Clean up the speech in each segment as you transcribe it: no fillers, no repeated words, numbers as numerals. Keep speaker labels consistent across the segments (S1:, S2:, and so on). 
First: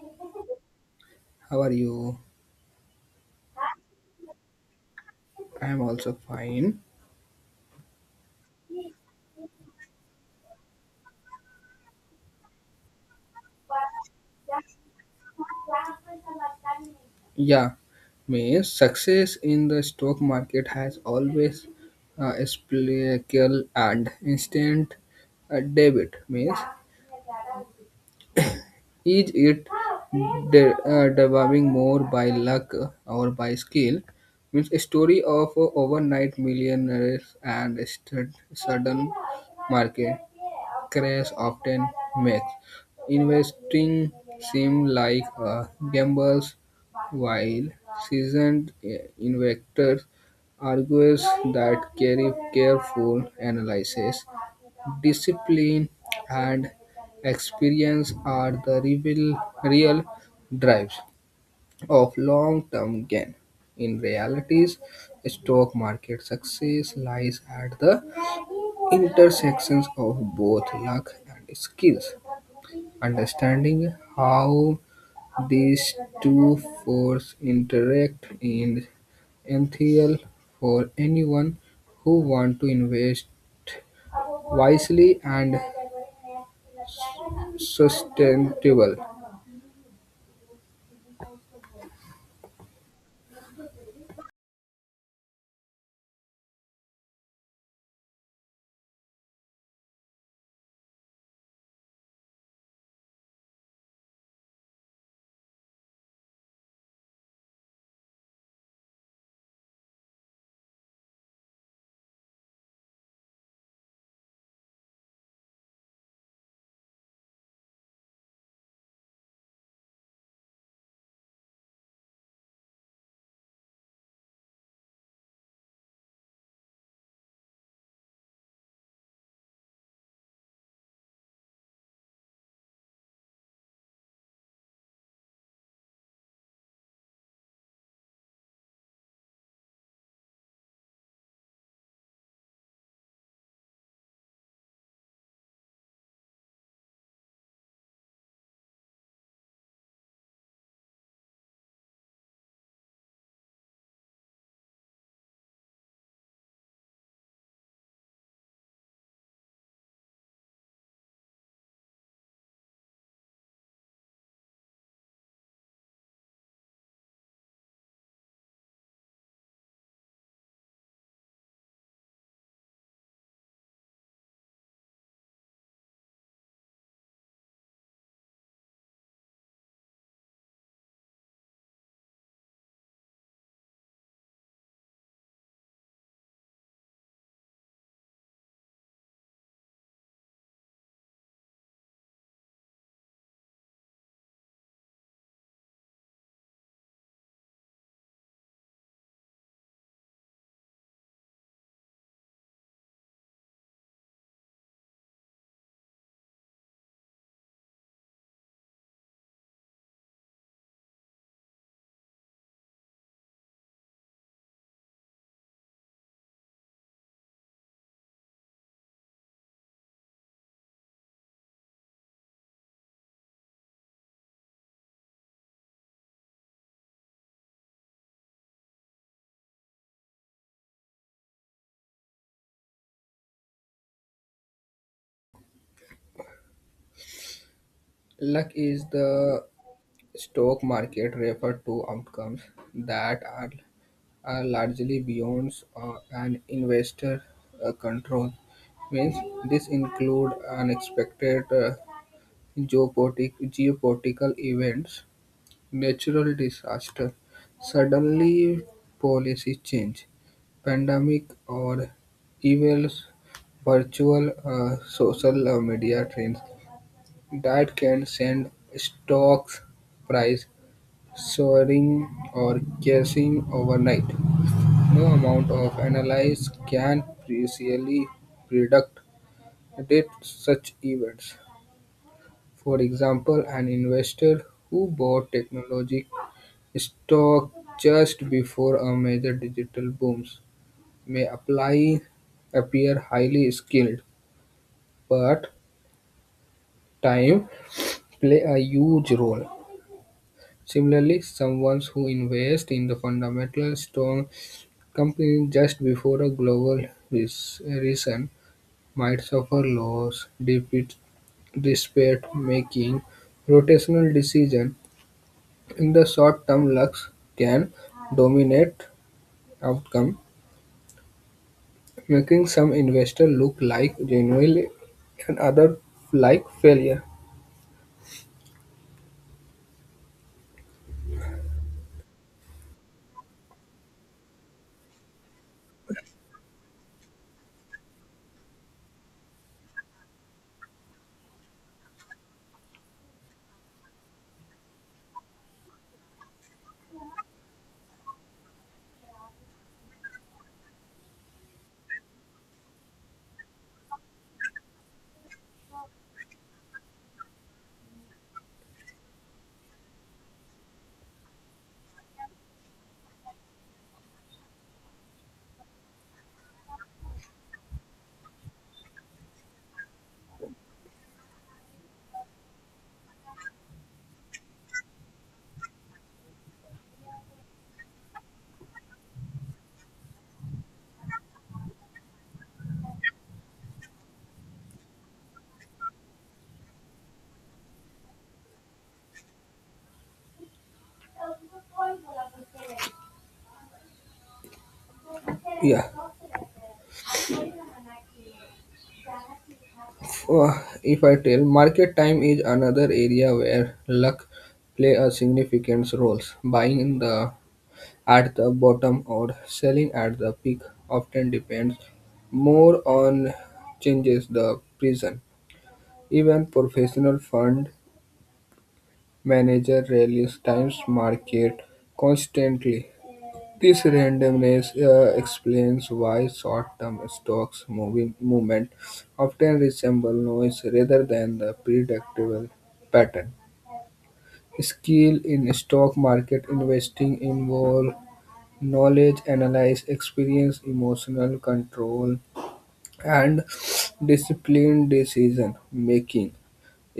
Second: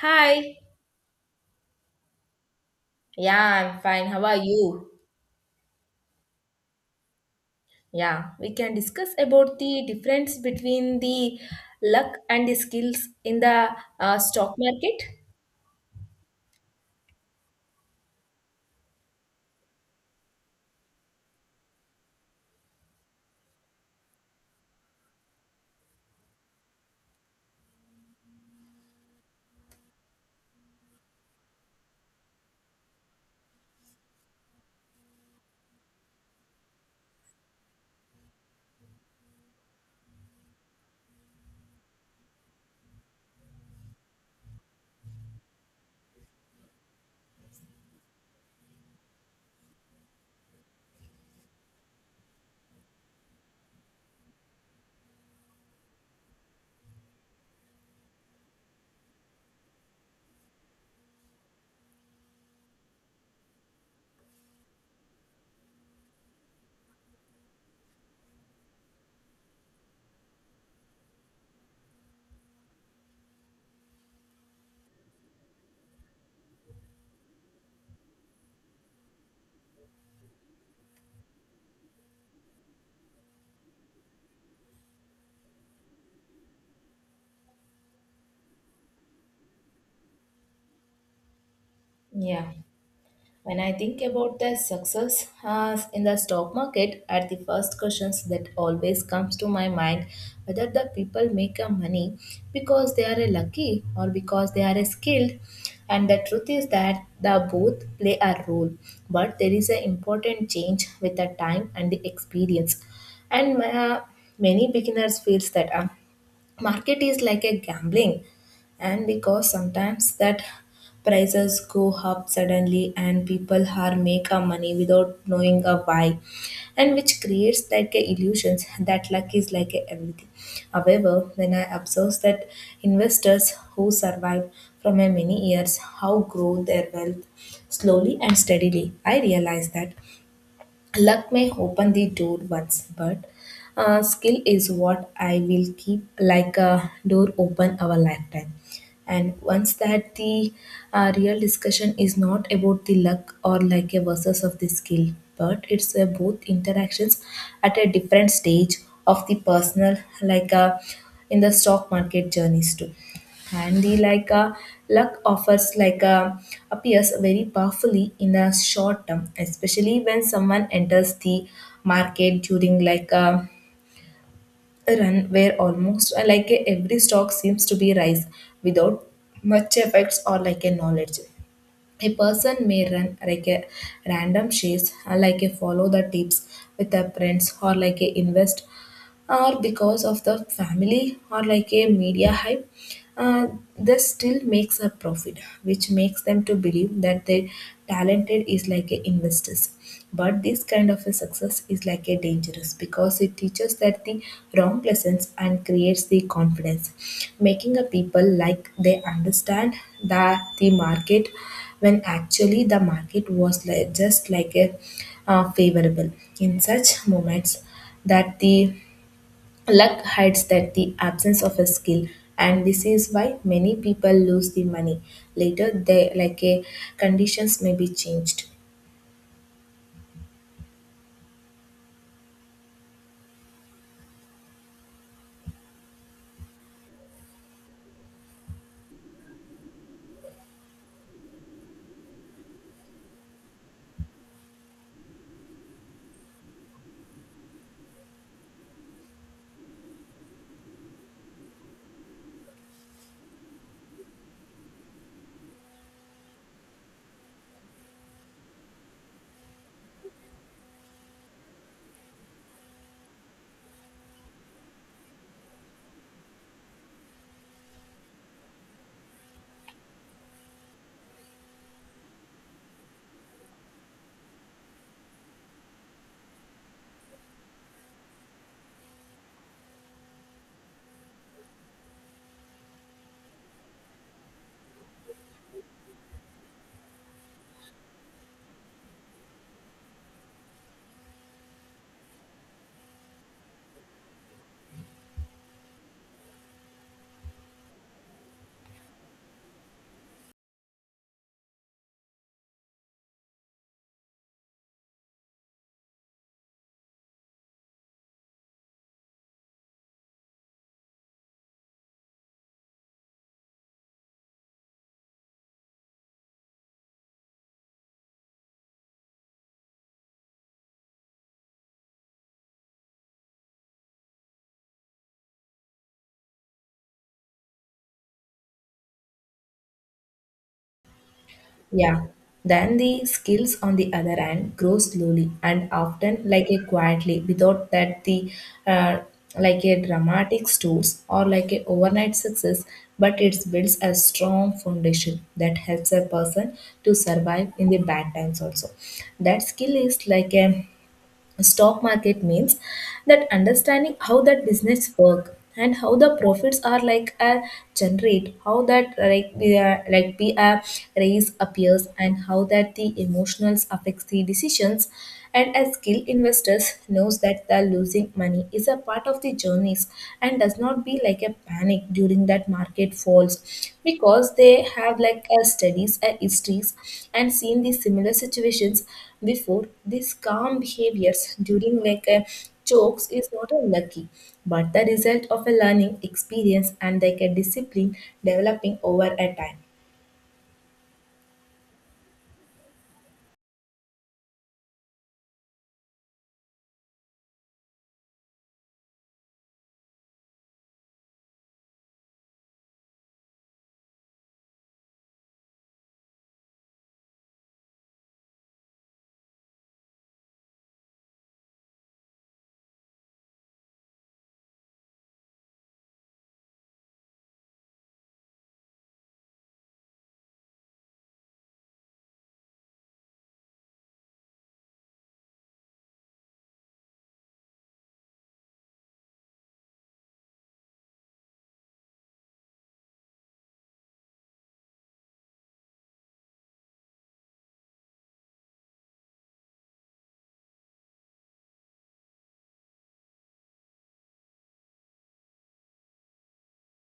S1: Hi.
S2: How are you?
S1: Yeah, I'm fine. How are you?
S2: I am also fine.
S1: Yeah, we can discuss about the difference between the luck and the skills in the stock market.
S2: Yeah, me. Success in the stock market has always a splical and instant debit means. Is it developing more by luck or by skill? Means a story of overnight millionaires and a sudden market crash often makes investing seem like a gamble, while seasoned investors argues that carry careful analysis, discipline, and experience are the real drives of long-term gain. In realities, stock market success lies at the intersections of both luck and skills. Understanding how these two forces interact is essential for anyone who wants to invest wisely and sustainable.
S1: Yeah. When I think about the success in the stock market, at the first questions that always comes to my mind whether the people make a money because they are a lucky or because they are a skilled. And the truth is that the both play a role, but there is an important change with the time and the experience. And Many beginners feels that. Market is like a gambling and because sometimes that prices go up suddenly and people are make a money without knowing a why, and which creates like a illusions that luck is like a everything. However, when I observe that investors who survive from a many years how grow their wealth slowly and steadily, I realize that luck may open the door once, but skill is what I will keep like a door open our lifetime. And once that the real discussion is not about the luck or like a versus of the skill, but it's a both interactions at a different stage of the personal like a in the stock market journeys too handy like a luck offers like a appears very powerfully in the short term, especially when someone enters the market during like a run where almost like a, every stock seems to be rise without much effects or like a knowledge. A person may run like a random shares like a follow the tips with their friends or like a invest or because of the family or like a media hype, uh, they still makes a profit which makes them to believe that their talented is like a investors, but this kind of a success is like a dangerous because it teaches that the wrong lessons and creates the confidence making a people like they understand that the market when actually the market was like, just like a favorable in such moments that the luck hides that the absence of a skill, and this is why many people lose the money. Later, they like a conditions may be changed.
S2: Luck is the stock market referred to outcomes that are largely beyond an investor control. Means this include unexpected geopolitical events, natural disaster, suddenly policy change, pandemic, or even virtual social media trends that can send stocks price soaring or crashing overnight. No amount of analysis can precisely predict that such events. For example, an investor who bought technology stock just before a major digital boom may apply, appear highly skilled, but time play a huge role. Similarly, someone who invests in the fundamental strong company just before a global recession might suffer loss, defeat, despair, making rotational decision. In the short term, Lux can dominate outcome, making some investors look like genuinely and other like failure.
S1: Yeah. Then the skills on the other hand grow slowly and often like a quietly without that the uh, like a dramatic stores or like a overnight success, but it builds a strong foundation that helps a person to survive in the bad times also. That skill is like a stock market means that understanding how that business work and how the profits are like a generate, how that like we are like be a raise appears and how that the emotionals affects the decisions. And as skilled investors knows that the losing money is a part of the journeys and does not be like a panic during that market falls because they have like a studies and histories and seen these similar situations before. These calm behaviors during like a chokes is not unlucky, but the result of a learning experience and like a discipline developing over a time.
S2: Yeah. Uh, if I tell, market time is another area where luck play a significant role. Buying in the at the bottom or selling at the peak often depends more on changes the prison. Even professional fund managers release times market constantly. This randomness explains why short-term stocks moving movement often resemble noise rather than the predictable pattern. Skill in stock market investing involve knowledge, analyze, experience, emotional control, and disciplined decision making.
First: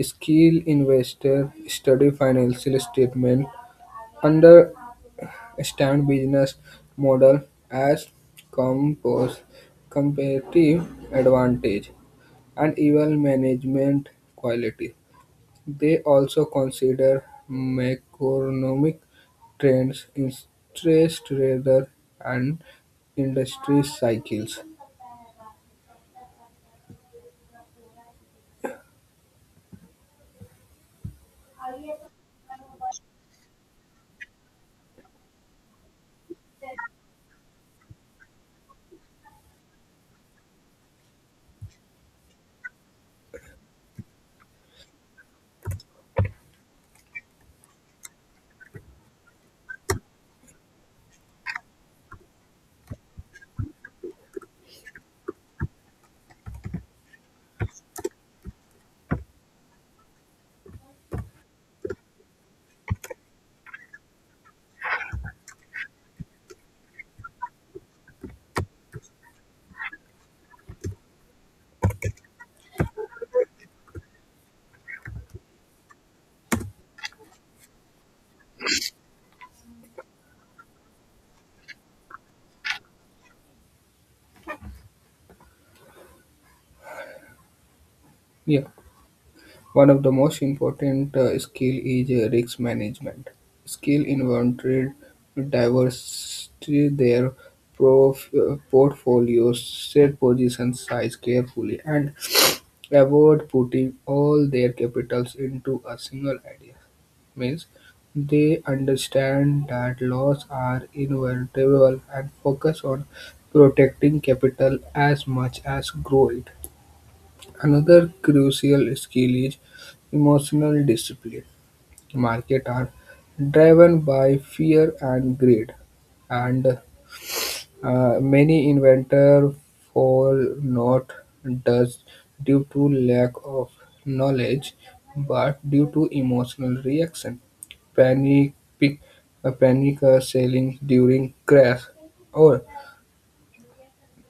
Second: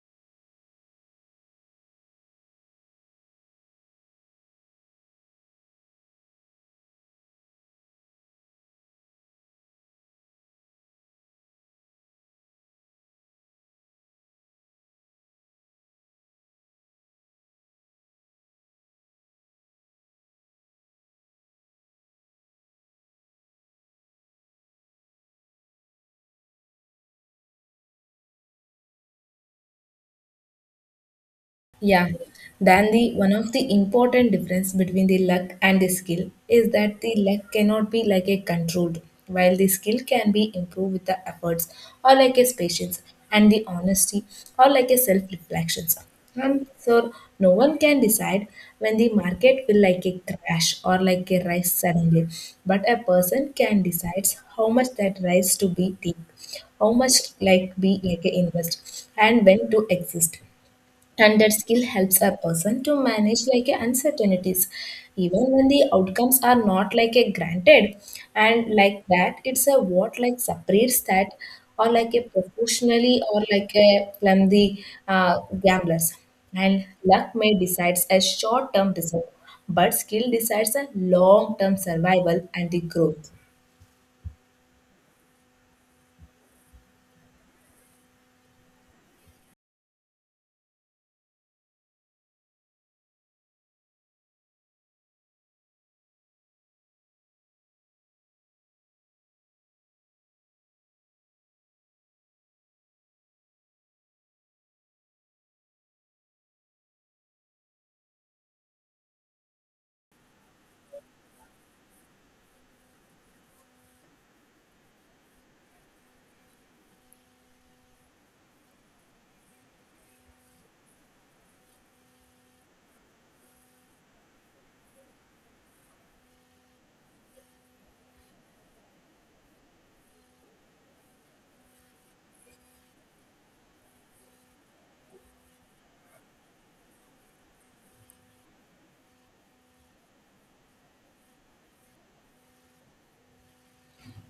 S2: Skilled investor study financial statement, understand business model as compose competitive advantage, and even management quality. They also consider macroeconomic trends, interest rates, and industry cycles.
S1: Yeah. Then the one of the important difference between the luck and the skill is that the luck cannot be like a controlled, while the skill can be improved with the efforts or like a patience and the honesty or like a self reflections. And so no one can decide when the market will like a crash or like a rise suddenly, but a person can decide how much that rise to be deep, how much like be like a invest, and when to exist. And that skill helps a person to manage like a uncertainties even when the outcomes are not like a granted. And like that it's a what like separates that or like a professionally or like a from the uh, gamblers. And luck may decides a short term result, but skill decides a long term survival and the growth.
S2: Yeah. One of the most important skill is risk management. Skill inventory diversity their portfolios, set position size carefully, and avoid putting all their capitals into a single idea. Means they understand that losses are inevitable and focus on protecting capital as much as growth. Another crucial skill is emotional discipline. Markets are driven by fear and greed, and many inventors fall not just due to lack of knowledge, but due to emotional reaction. Panic, pic, panic selling during crash, or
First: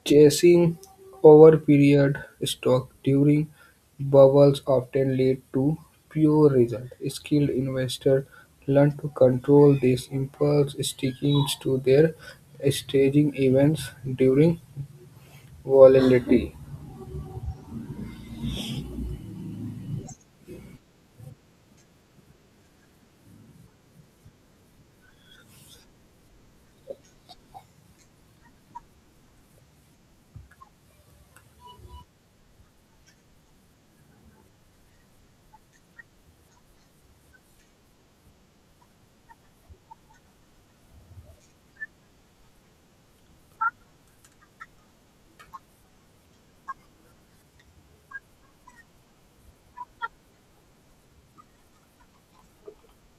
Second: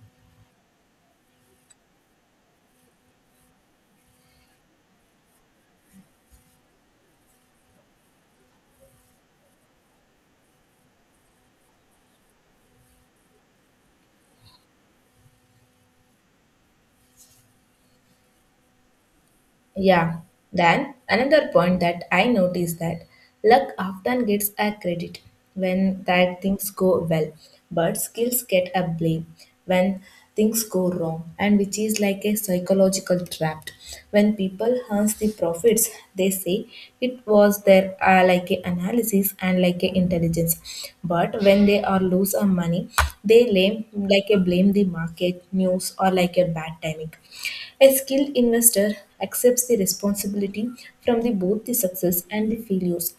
S2: chasing overpeered stock during bubbles often lead to poor results. Skilled investors learn to control these impulse, sticking to their staging events during volatility.
S1: Yeah. Then another point that I noticed that luck often gets a credit when that things go well, but skills get a blame when things go wrong, and which is like a psychological trap. When people earns the profits, they say it was their like a analysis and like a intelligence, but when they are lose a money, they blame like a blame the market news or like a bad timing. A skilled investor accepts the responsibility from the, both the success and the failures,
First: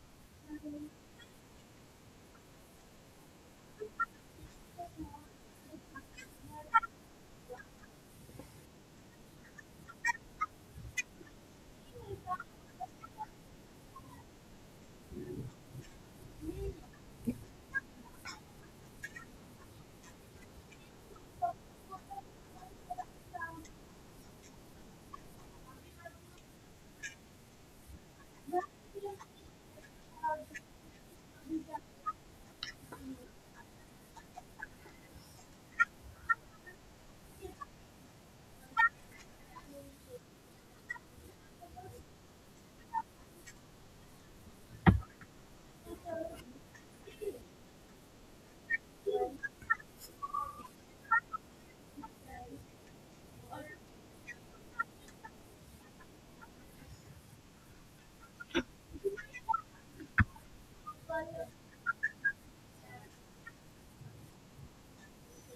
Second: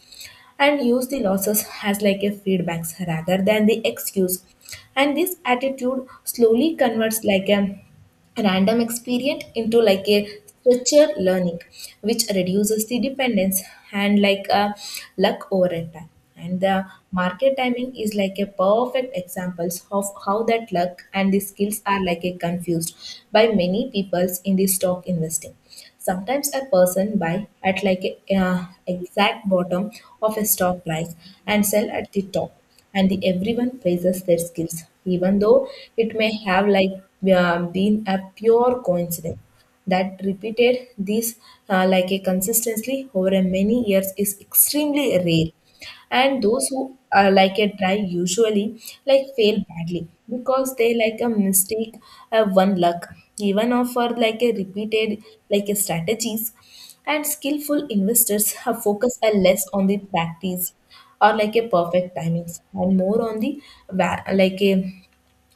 S1: and use the losses as like a feedbacks rather than the excuse. And this attitude slowly converts like a random experience into like a structured learning, which reduces the dependence and like a luck over a time. And the market timing is like a perfect examples of how that luck and the skills are like a confused by many peoples in the stock investing. Sometimes a person buy at like a exact bottom of a stock price and sell at the top, and the, everyone praises their skills even though it may have like been a pure coincidence. That repeated this like a consistently over a many years is extremely rare, and those who like it try usually like fail badly because they like a mistake one luck even of for like a repeated like a strategies. And skillful investors have focus a less on the practice or like a perfect timings and more on the like a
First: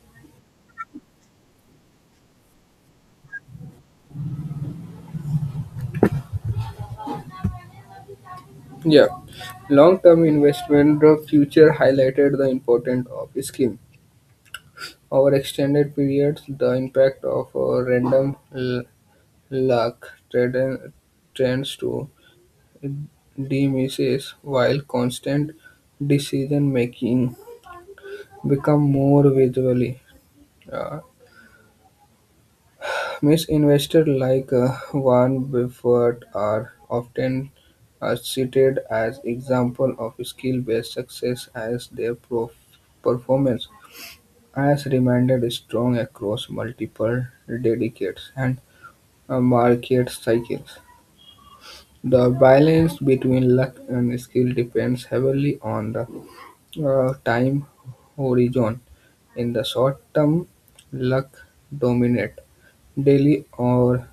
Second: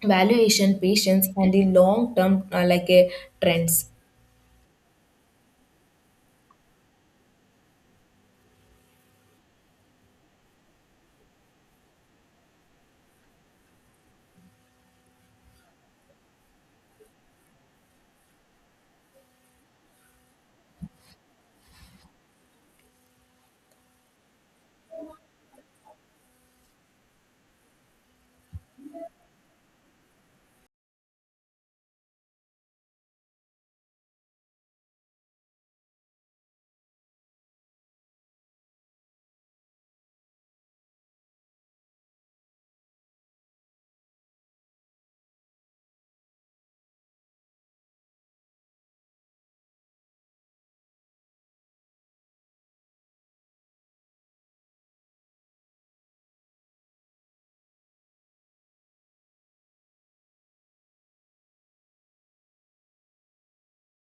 S1: valuation patience and the long term like a trends.
S2: Yeah, long-term investment the future highlighted the importance of scheme. Over extended periods, the impact of a random luck trends to diminishes while constant decision-making become more visually. Uh, Miss investors like Warren Buffett are often cited as example of skill-based success as their performance has remained strong across multiple decades and market cycles. The balance between luck and skill depends heavily on the time horizon. In the short term, luck dominate. Daily or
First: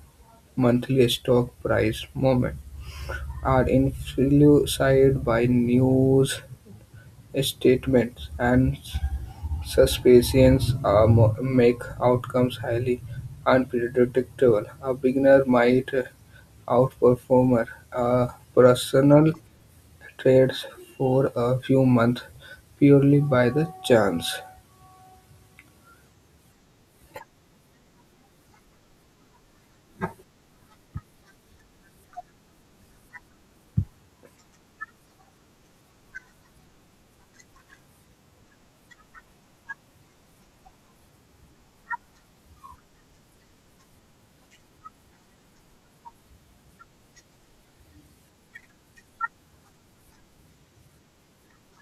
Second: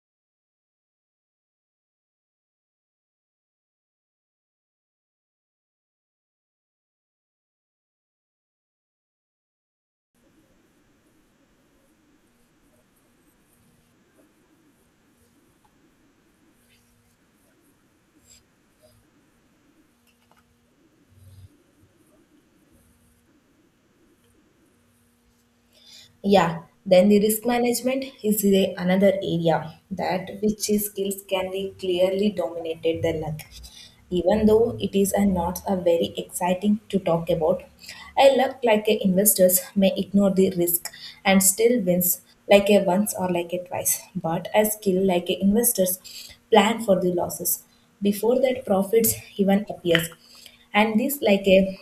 S2: monthly stock price movement are influenced by news statements and suspicions are make outcomes highly unpredictable. A beginner might outperform a personal trades for a few months purely by the chance.
S1: Yeah. Then the risk management is the another area that which is skills can be clearly dominated the luck, even though it is a not a very exciting to talk about. A luck like a investors may ignore the risk and still wins like a once or like a twice, but a skill like a investors plan for the losses before that profits even appears. And this like a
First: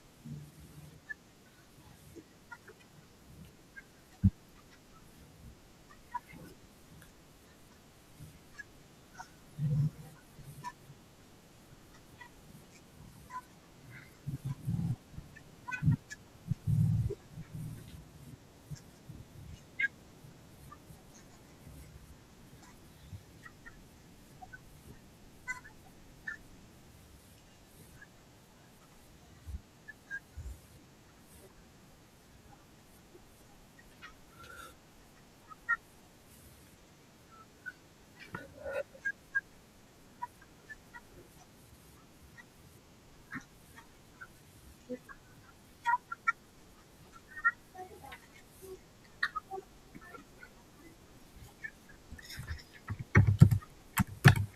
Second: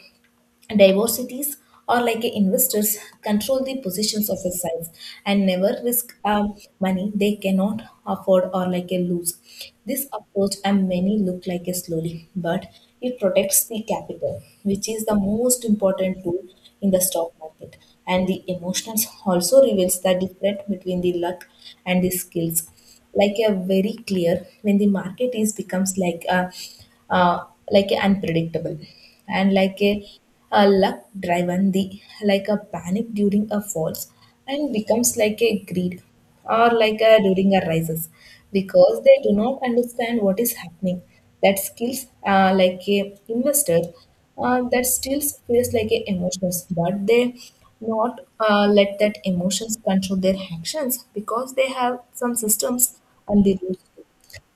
S1: diversities or like a investors control the positions of a size and never risk money they cannot afford or like a lose. This approach and many look like a slowly but it protects the capital, which is the most important tool in the stock market effort. And the emotions also reveals the difference between the luck and the skills like a very clear when the market is becomes uh, like a unpredictable and like a luck driven the like a panic during a falls and becomes like a greed or like a during a rises because they do not understand what is happening. That skills like a investor that still feels like a emotions, but they not let that emotions control their actions because they have some systems and the rules too.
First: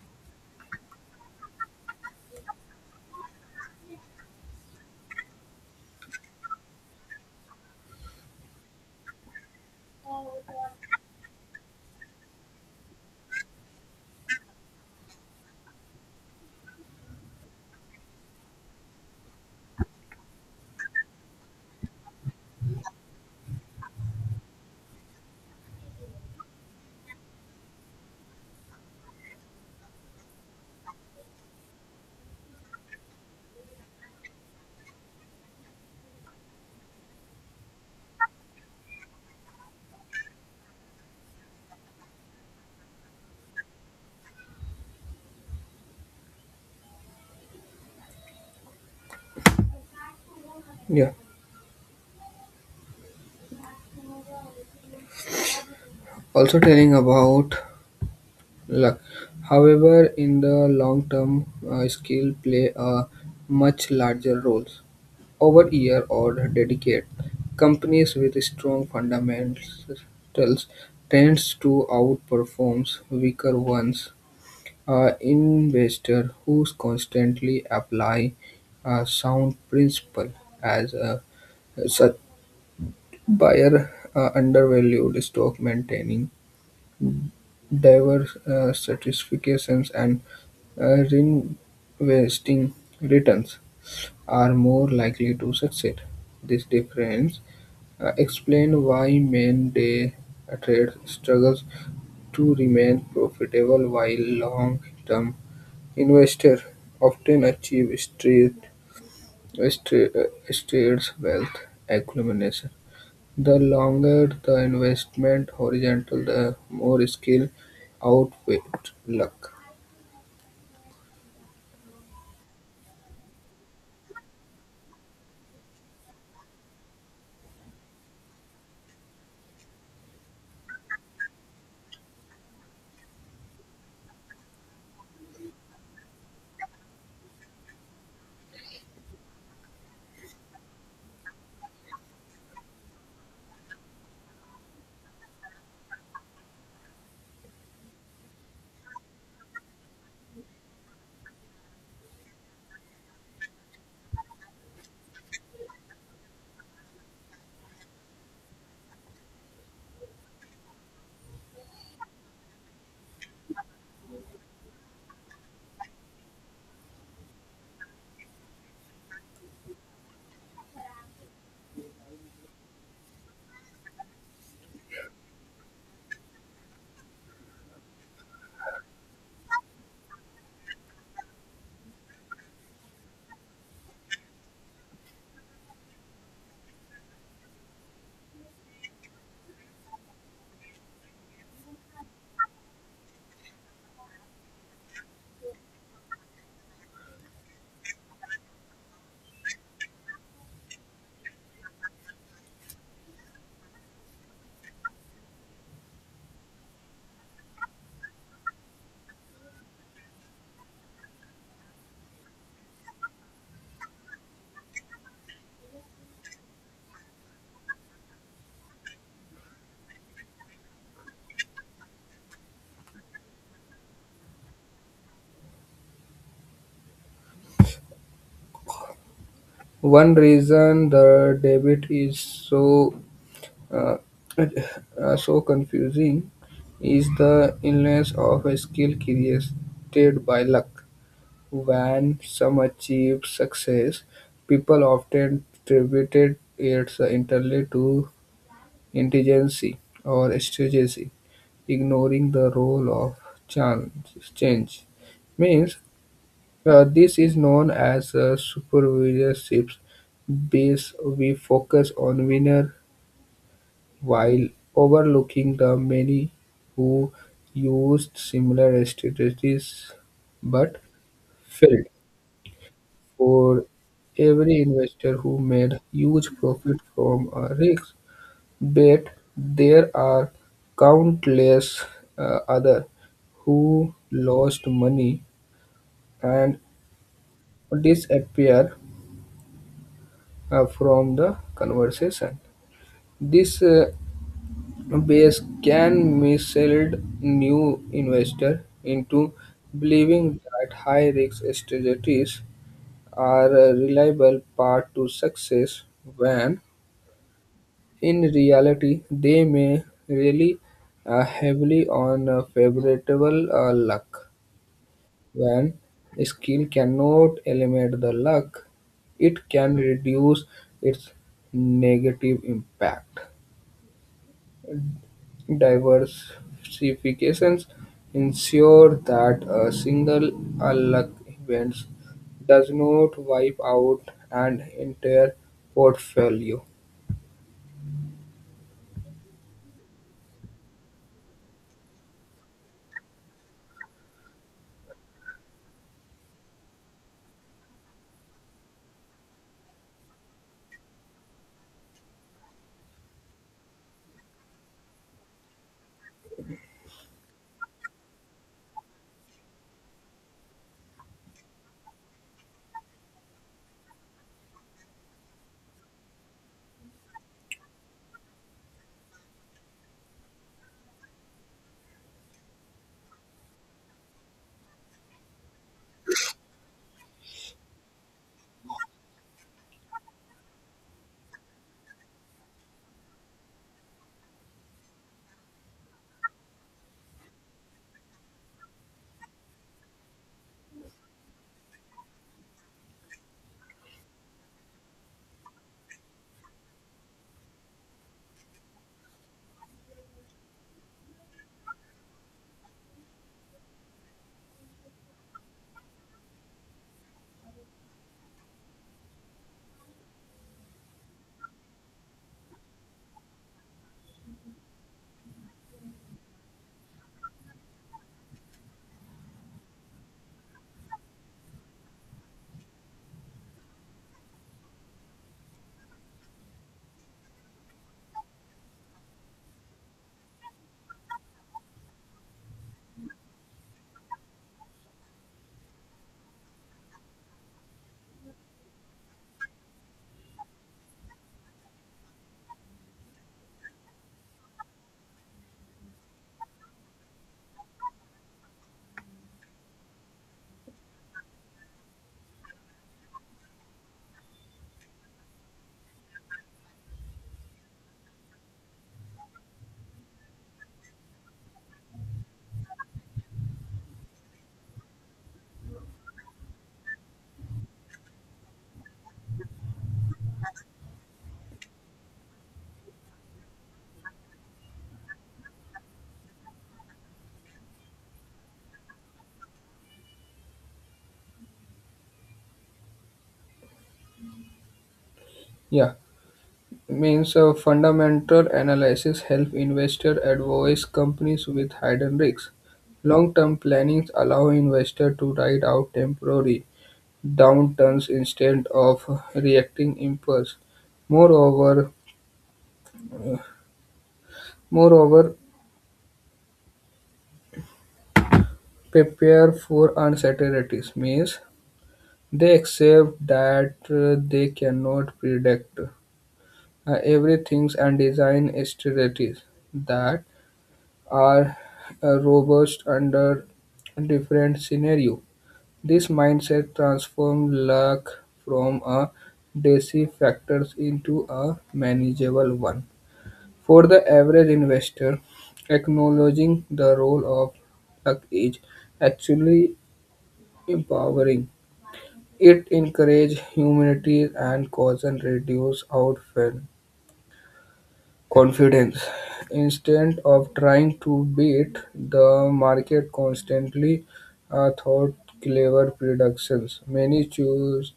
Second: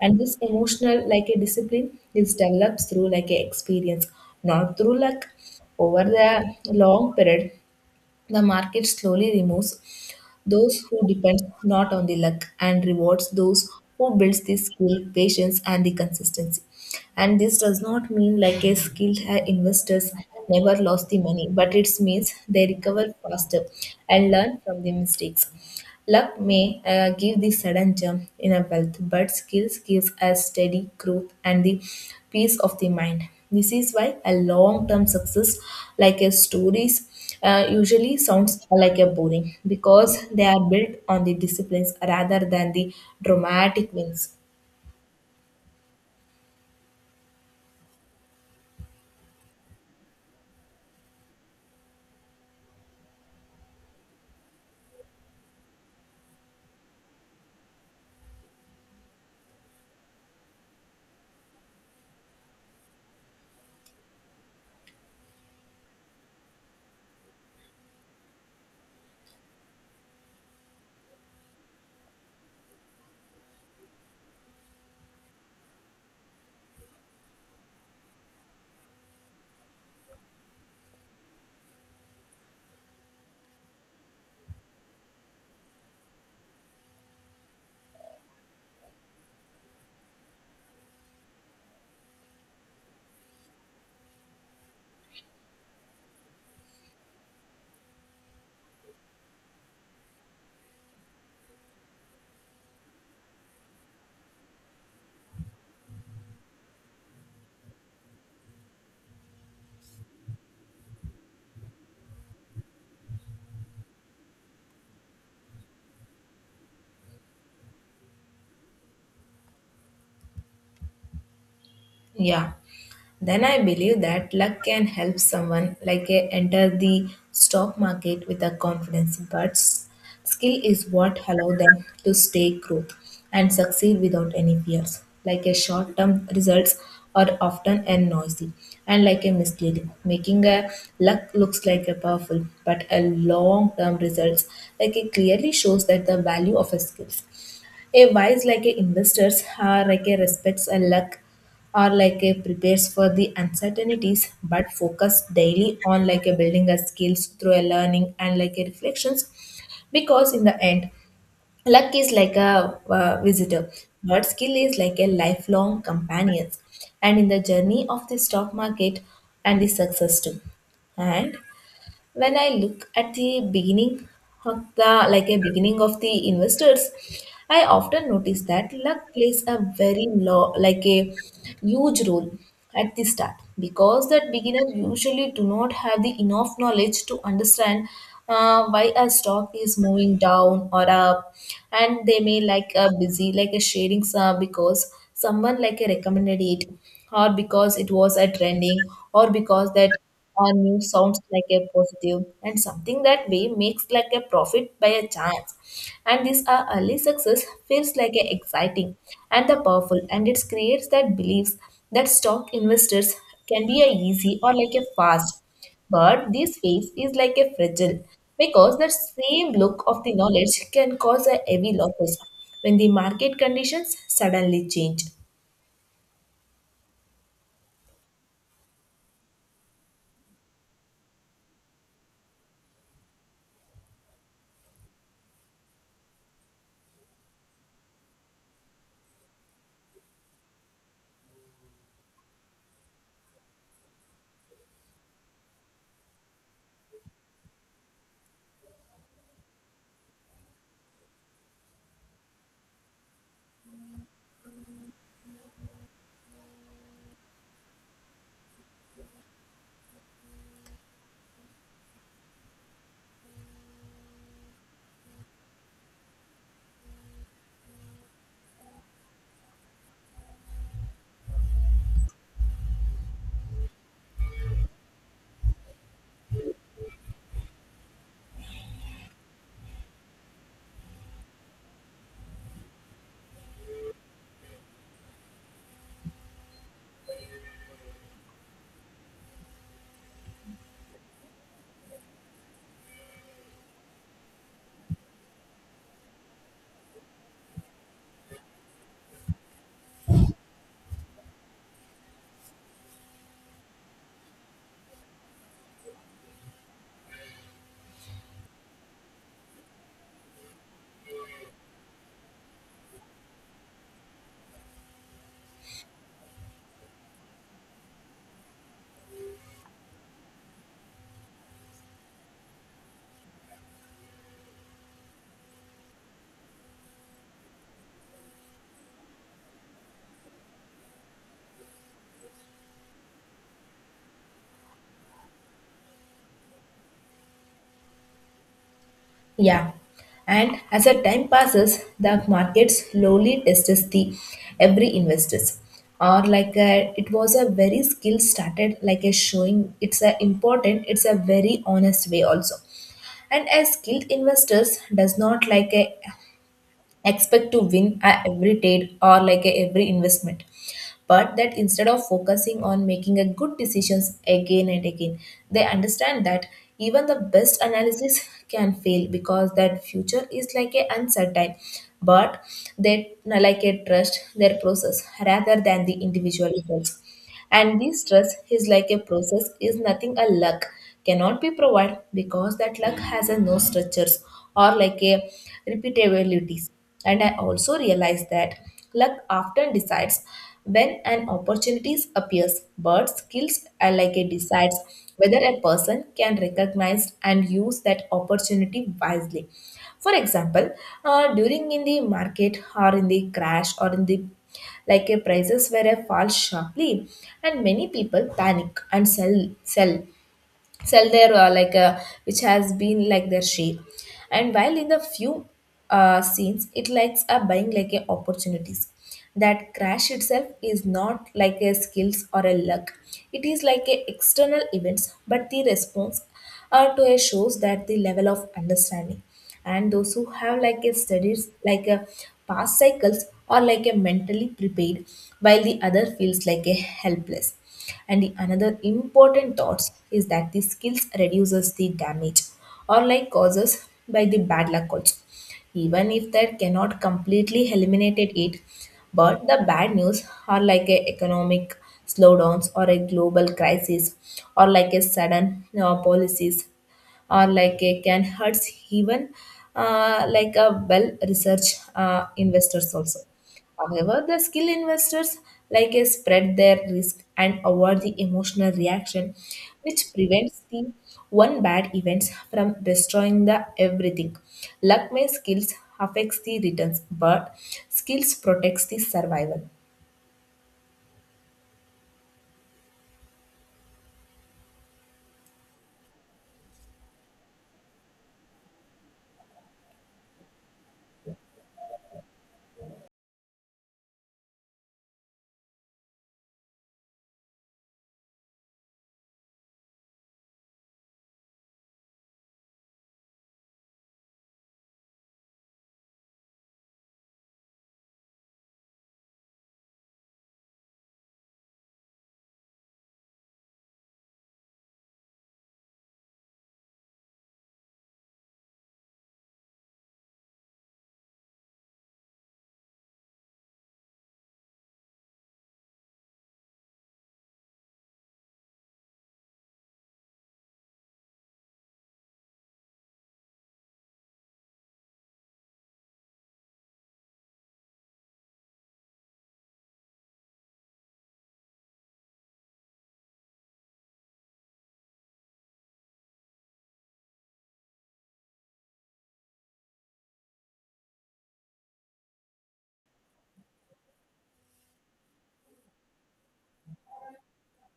S1: And this emotional like a discipline is developed through like a experience, not through luck. Over the long period, the market slowly removes those who depend not on the luck and rewards those who builds the skill, patience, and the consistency. And this does not mean like a investors never lost the money, but it means they recover faster and learn from the mistakes. Luck may give the sudden jump in a wealth, but skills gives us steady growth and the peace of the mind. This is why a long-term success, like a stories, usually sounds like a boring because they are built on the disciplines rather than the dramatic wins.
S2: Yeah. Also telling about luck. However, in the long term, skill play a much larger role. Over year or decade, companies with strong fundamentals tends to outperform weaker ones. Investor who constantly apply a sound principle as a such buyer undervalued stock maintaining diverse certifications and reinvesting returns are more likely to succeed. These differences explain why main day trades struggle to remain profitable while long-term investors often achieve steady state wealth accumulation. The longer the investment horizon, the more skill outwit luck.
S1: Yeah. Then I believe that luck can help someone enter the stock market with a confidence, but skill is what allow them to stay growth and succeed without any fears. Like a short-term results are often and noisy and like a misleading, making a luck looks like a powerful, but a long-term results like it clearly shows that the value of a skills, a wise like a investors are like a respects a luck or like a prepares for the uncertainties but focus daily on like a building a skills through a learning and like a reflections, because in the end luck is like a visitor but skill is like a lifelong companions, and in the journey of the stock market and the success too. And when I look at the beginning of the like a beginning of the investors, I often notice that luck plays a very low like a huge role at the start, because that beginners usually do not have the enough knowledge to understand why a stock is moving down or up, and they may like a busy like a sharing some because someone like a recommended it, or because it was a trending, or because that, or new sounds like a positive and something that we makes like a profit by a chance. And this our early success feels like a exciting and the powerful, and it creates that beliefs that stock investors can be a easy or like a fast, but this phase is like a fragile because the same look of the knowledge can cause a heavy losses when the market conditions suddenly change.
S2: One reason the debit is so uh, so confusing is the illness of a skill created by luck. When some achieve success, people often attributed it entirely to Indigency or strategy, ignoring the role of change, means this is known as supervisorship. This we focus on winner while overlooking the many who used similar strategies but failed. For every investor who made huge profit from a risk, but there are countless other who lost money and disappear from the conversation. This base can mislead new investor into believing that high-risk strategies are a reliable path to success when in reality, they may rely heavily on favorable luck. When skill cannot eliminate the luck, it can reduce its negative impact. Diversifications ensure that a single luck event does not wipe out an entire portfolio.
S1: Yeah, and as the time passes, the market slowly tests the every investors. Or like a, it was a very skill started like a showing. It's a important. It's a very honest way also. And a skilled investors does not like a expect to win at every trade or like a every investment, but that instead of focusing on making a good decisions again and again, they understand that even the best analysis can fail because that future is like a uncertain, but they like a trust their process rather than the individual results, and this trust is like a process is nothing a luck cannot be provided, because that luck has a no structures or like a repeatabilities. And I also realize that luck often decides when an opportunity appears, but skills are like a decides whether a person can recognize and use that opportunity wisely. For example, during in the market or in the crash or in the like a prices were a fall sharply, and many people panic and sell sell their like which has been like their share, and while in the few scenes it likes a buying like a opportunities, that crash itself is not like a skills or a luck, it is like a external events, but the response to a shows that the level of understanding, and those who have like a studies like a past cycles or like a mentally prepared, while the other feels like a helpless. And the another important thoughts is that the skills reduces the damage or like causes by the bad luck also, even if that cannot completely eliminated it, but the bad news are like a economic slowdowns or a global crisis or like a sudden policies, or like it can hurt even like a well-researched investors also. However, the skill investors like a spread their risk and avoid the emotional reaction, which prevents the one bad events from destroying the everything. Luck may skills affects the returns, but skills protects the survival.
S2: Yeah. Means fundamental analysis help investor advise companies with hidden risks. Long-term plannings allow investor to ride out temporary downturns instead of reacting impulse. Moreover, moreover, prepare for uncertainties means they accept that they cannot predict everything and design strategies that are robust under different scenario. This mindset transforms luck from a decisive factor into a manageable one. For the average investor, acknowledging the role of luck is actually empowering. It encourages humanity and causes and reduce outfall confidence. Instead of trying to beat the market constantly thought clever productions. Many choose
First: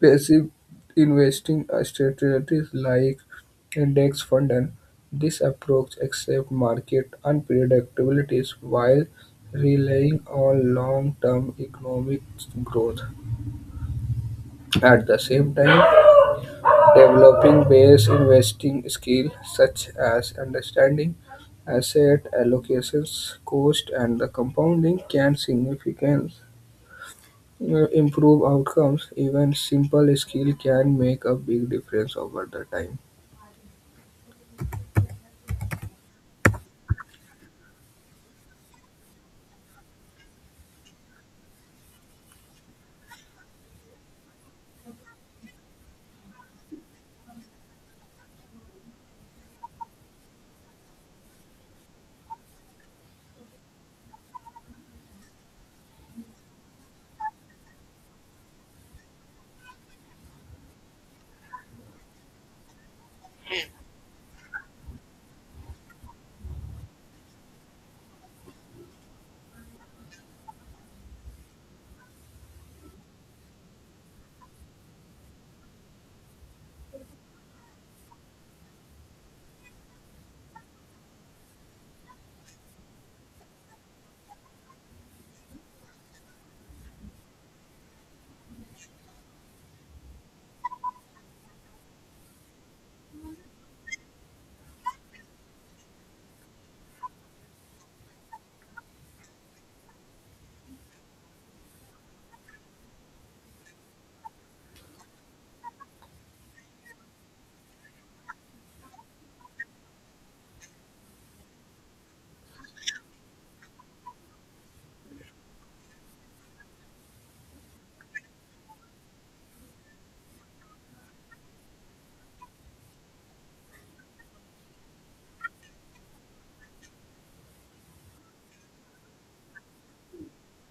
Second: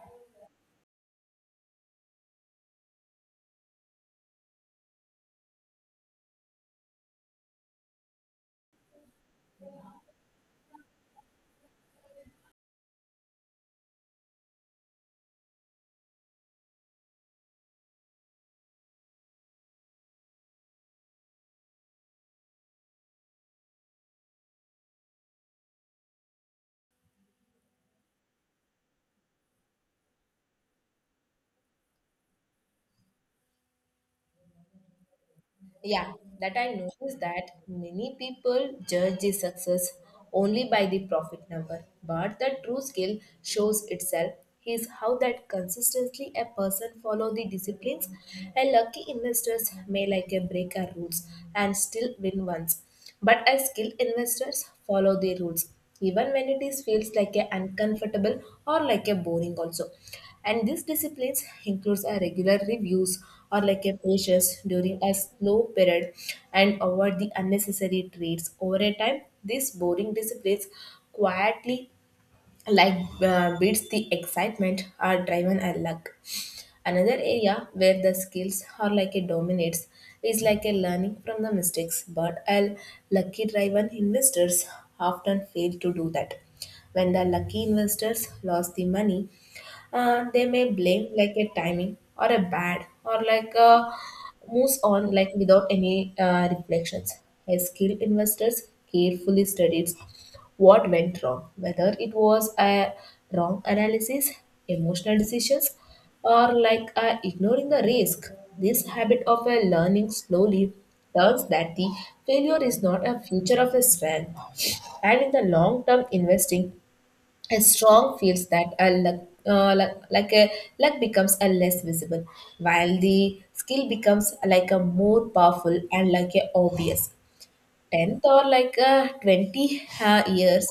S2: passive investing strategies like index fund and this approach accepts market unpredictabilities while relying on long-term economic growth. At the same time, developing base investing skills such as understanding asset allocations, cost, and the compounding can significantly improve outcomes. Even simple skill can make a big difference over the time.
S1: Yeah, that I noticed that many people judge the success only by the profit number, but the true skill shows itself is how that consistently a person follow the disciplines, and lucky investors may like a break our rules and still win once. But as skilled investors follow the rules, even when it is feels like a uncomfortable or like a boring also. And this disciplines includes a regular reviews or like a patience during a slow period and avoid the unnecessary trades. Over a time, these boring disciplines quietly like beats the excitement are driven a luck. Another area where the skills are like it dominates is like a learning from the mistakes, but a lucky driven investors often fail to do that. When the lucky investors lost the money, they may blame like a timing or a bad or like a moves on like without any reflections. A skilled investors carefully studies what went wrong, whether it was a wrong analysis, emotional decisions, or like ignoring the risk. This habit of learning slowly learns that the failure is not a future of a strength. And in the long term investing, a strong feels that a luck becomes a less visible, while the skill becomes like a more powerful and like a obvious. 10th or like 20 years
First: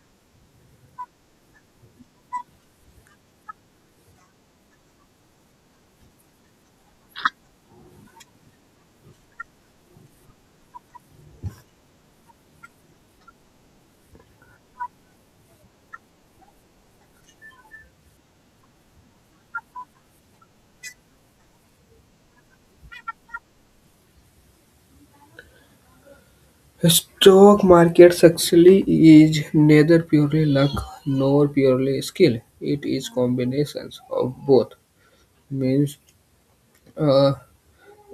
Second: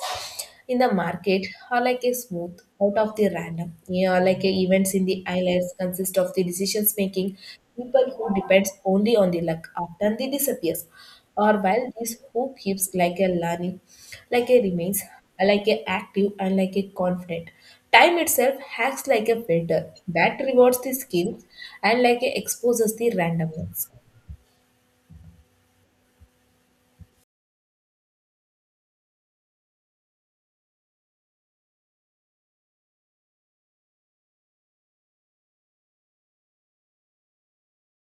S1: in the market are like a smooth out of the random you know like events in the islands consist of the decisions making. People who depends only on the luck after they disappears, or while this who keeps like a learning like a remains like a active and like a confident. Time itself acts like a filter that rewards the skills and like a exposes the randomness.
S2: Stock market success is neither purely luck nor purely skill. It is combinations of both. Means uh,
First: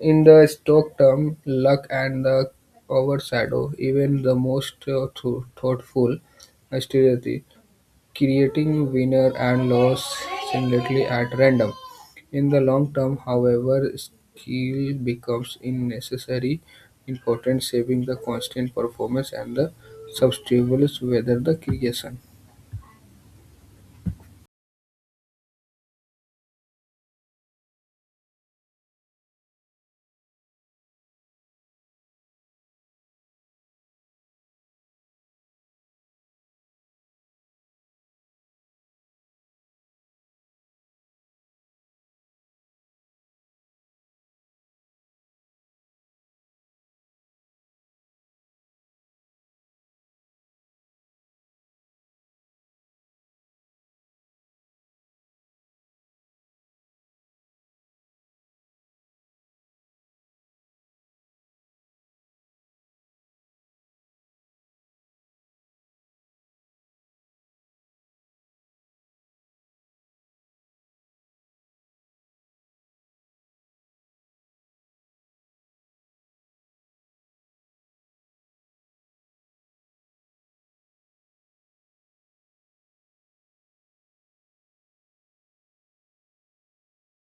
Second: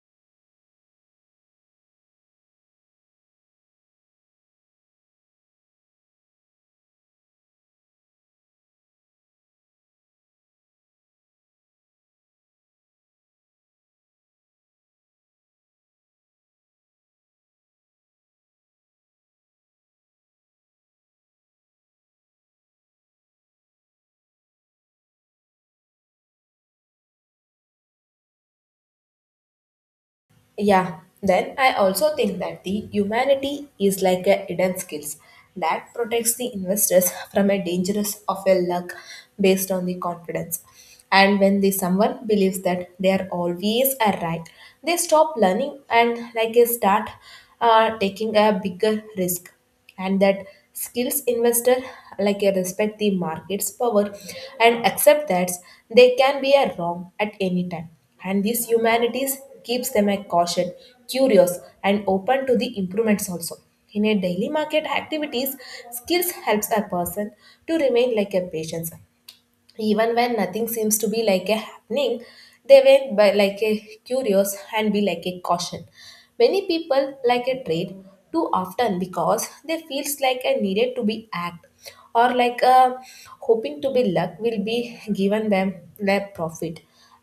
S2: in the Stoic term, luck and the overshadow even the most thoughtful strategy, creating winner and loss singly at random. In the long term, however, skill becomes unnecessary important, saving the constant performance and the substitutes whether the creation.
S1: Yeah, then I also think that the humanity is like a hidden skills that protects the investors from a dangerous of a luck based on the confidence. And when the someone believes that they are always a right, they stop learning and like they start taking a bigger risk, and that skills investor like respect the market's power and accept that they can be a wrong at any time, and this humanities keeps them a caution, curious, and open to the improvements also. In a daily market activities, skills helps a person to remain like a patient even when nothing seems to be like a happening. They went by like a curious and be like a caution. Many people like a trade too often because they feels like a needed to be act or like a hoping to be luck will be given them their profit.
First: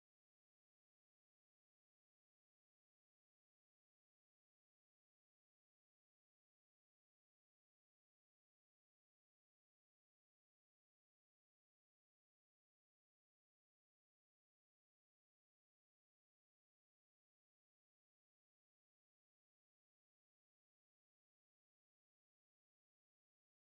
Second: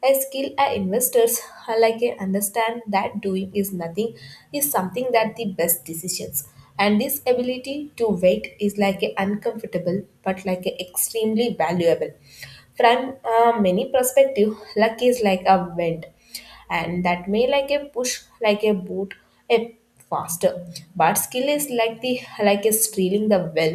S1: A skill our investors are like a understand that doing is nothing is something that the best decisions. And this ability to wait is like a uncomfortable but like a extremely valuable. From many perspective, luck is like a wind and that may like a push like a boot a faster, but skill is like the like a stealing the well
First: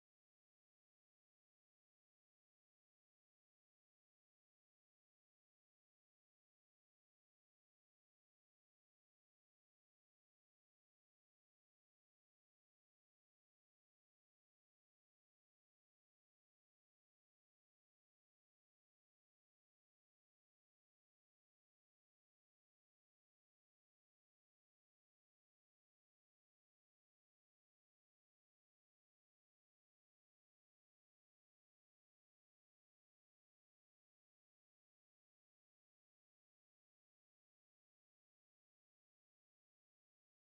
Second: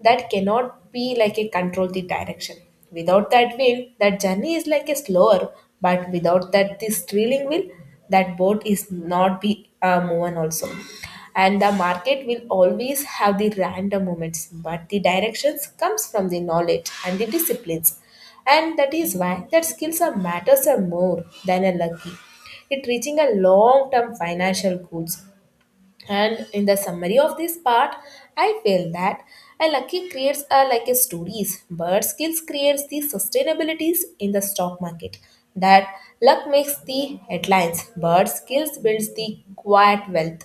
S1: that cannot be like a control the direction. Without that wheel, that journey is like a slower, but without that this trailing wheel, that boat is not be moving also. And the market will always have the random moments, but the directions comes from the knowledge and the disciplines. And that is why that skills are matters are more than a lucky. It reaching a long-term financial goals, and in the summary of this part, I feel that a lucky creates are like a stories, but skills creates the sustainabilities in the stock market. That luck makes the headlines, but skills builds the quiet wealth.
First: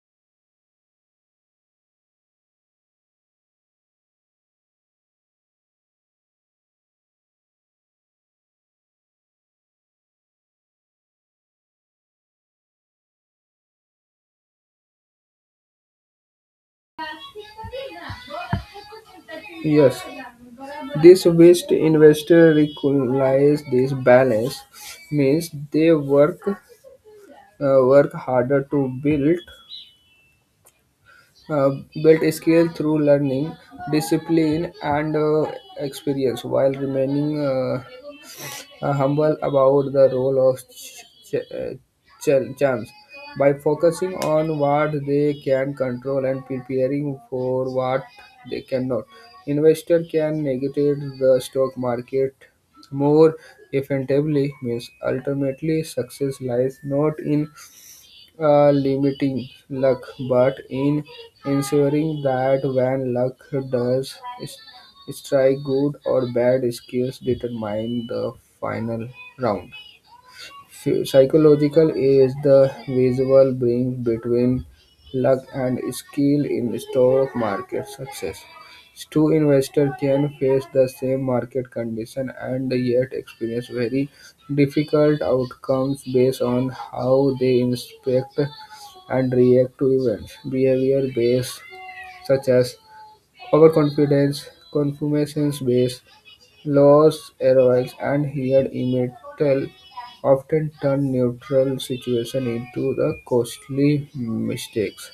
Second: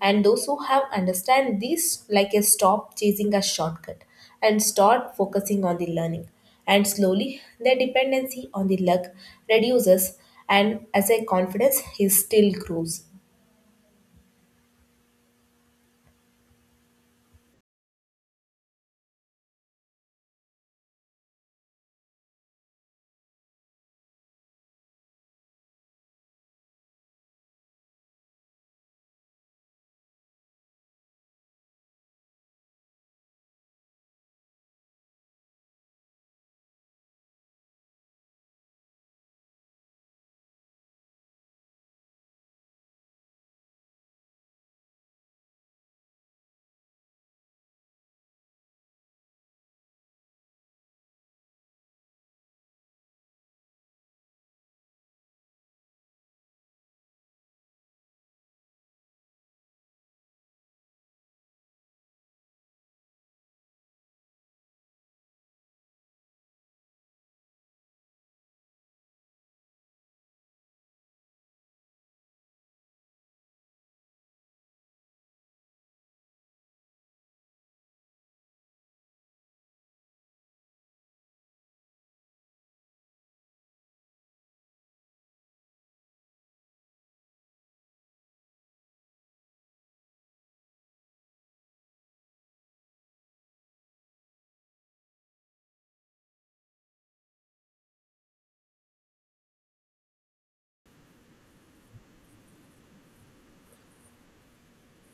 S1: And those who have understand this like a stop chasing a shortcut and start focusing on the learning. And slowly their dependency on the luck reduces, and as a confidence is still grows.
S2: Yes, this West investor recognize this balance means they work harder to build uh, build skill through learning, discipline, and experience while remaining humble about the role of charms by focusing on what they can control and preparing for what they cannot. Investor can navigate the stock market more effectively means ultimately success lies not in limiting luck, but in ensuring that when luck does s- strike, good or bad skills determine the final round. Psychological is the visual bridge between luck and skill in stock market success. Two investors can face the same market condition and yet experience very difficult outcomes based on how they inspect and react to events. Behavior based, such as overconfidence, confirmation-bias, loss aversion, and hired immunity often turn neutral situations into the costly mistakes.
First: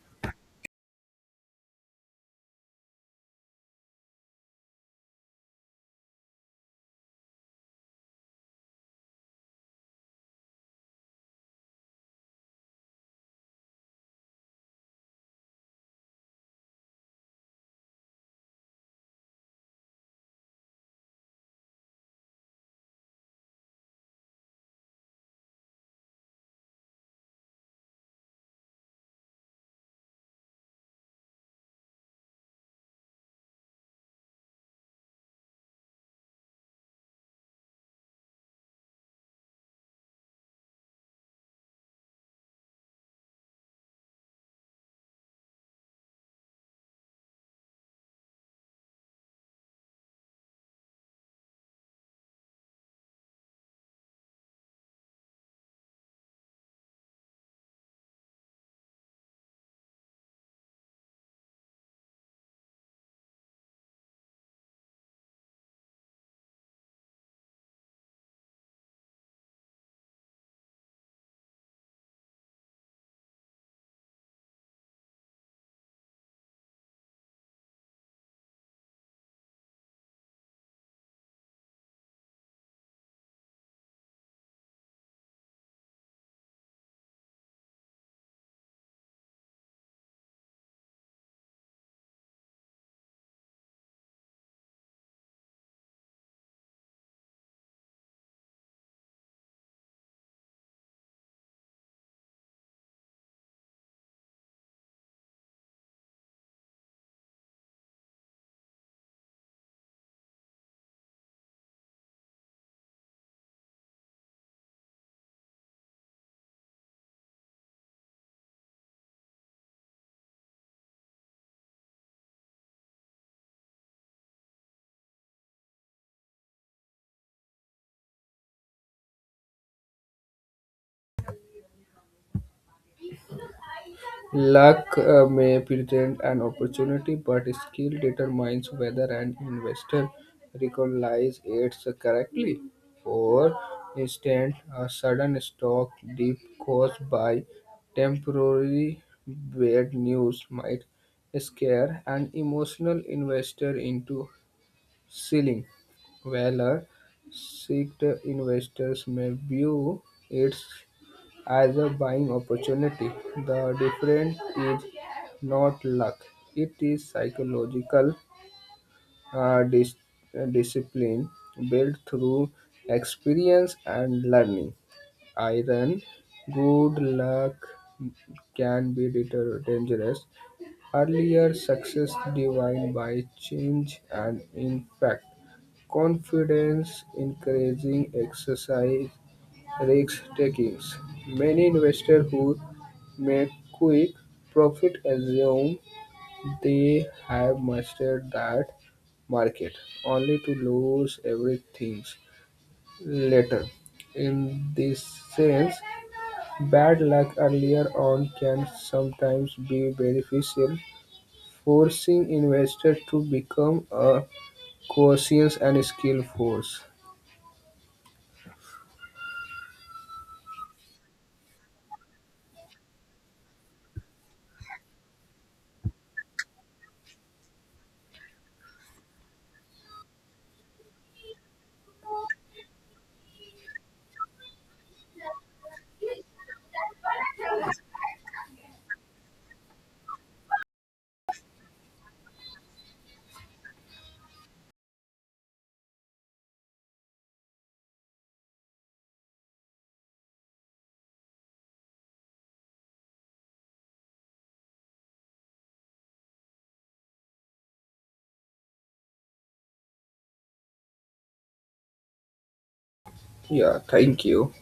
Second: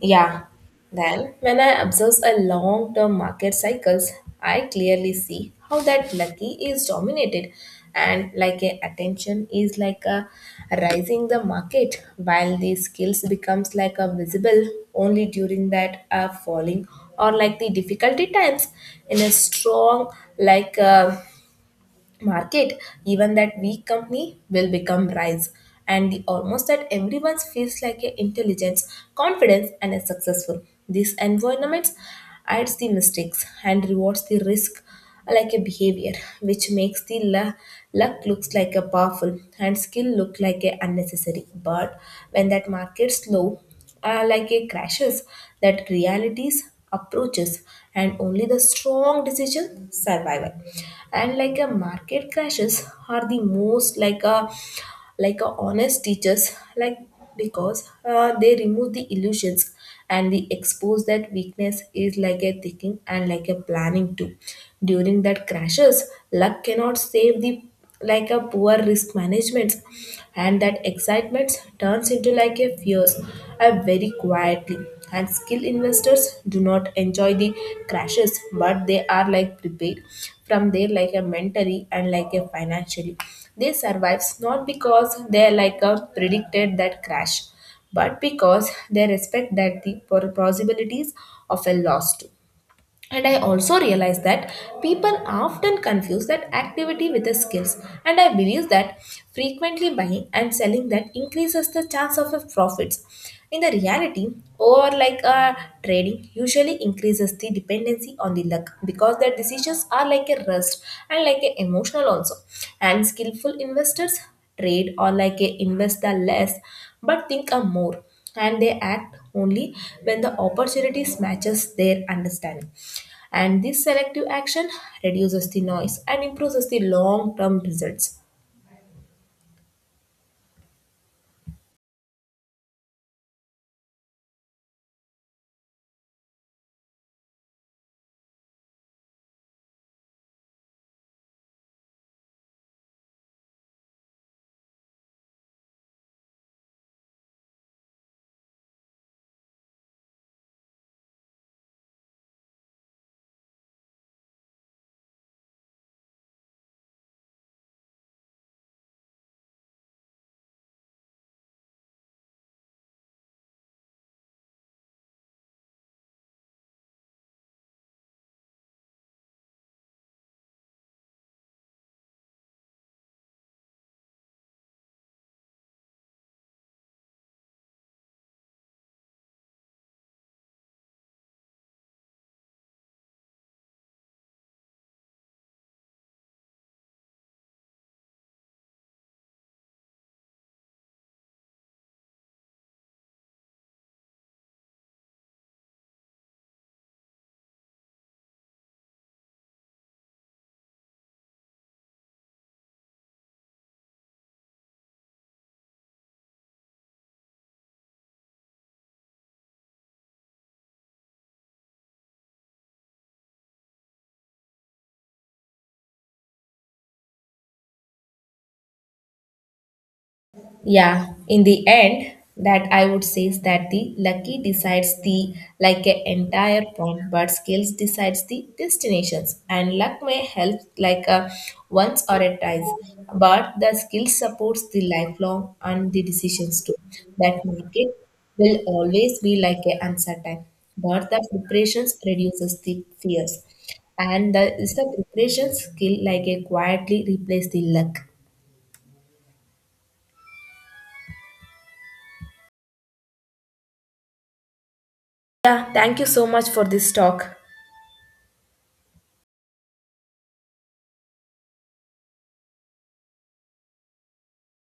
S1: Yeah. Then, when I observe a long term market cycles, I clearly see how that lucky is dominated and like a attention is like a rising the market, while the skills becomes like a visible only during that falling or like the difficulty times. In a strong like market, even that weak company will become rise. And the almost that everyone feels like a intelligence, confidence, and a successful. These environments adds the mistakes and rewards the risk like a behavior, which makes the luck looks like a powerful and skill look like a unnecessary. But when that market slow, like a crashes, that realities approaches and only the strong decision survival. And like a market crashes are the most like a honest teachers like, because they remove the illusions and we expose that weakness is like a thinking and like a planning too. During that crashes luck cannot save the like a poor risk management, and that excitement turns into like a fears, and very quietly. And skilled investors do not enjoy the crashes, but they are like prepared from there like a mentally and like a financially. They survives not because they like a predicted that crash, but because they respect that the possibilities of a loss too. And I also realize that people often confuse that activity with the skills. And I believe that frequently buying and selling that increases the chance of a profits. In the reality, or like trading usually increases the dependency on the luck because their decisions are like a rust and like a emotional also. And skillful investors trade or like a invest the less but think a more, and they act only when the opportunity matches their understanding, and this selective action reduces the noise and improves the long term results.
S2: Luck may present an opportunity, but skill determines whether an investor recognizes it correctly. For instance, a sudden stock dip caused by temporary bad news might scare an emotional investor into selling, while a seasoned investor may view it as a buying opportunity. The difference is not luck, it is psychological uh, dis- discipline built through experience and learning. Iron, good luck can be dangerous. Earlier success defined by change and in fact confidence increasing exercise risk takings. Many investors who make quick profit assume they have mastered that market, only to lose everything later. In this sense, bad luck earlier on can sometimes be beneficial, forcing investors to become a cautious and skilled force.
S1: Yeah, in the end, that I would say is that the lucky decides the like a entire pond, but skills decides the destinations. And luck may help like a once or a twice, but the skill supports the lifelong and the decisions too. That market will always be like a uncertain, but the preparations reduces the fears, and the is the preparation skill like a quietly replace the luck. Yeah, thank you so much for this talk.
S2: Yeah, thank you.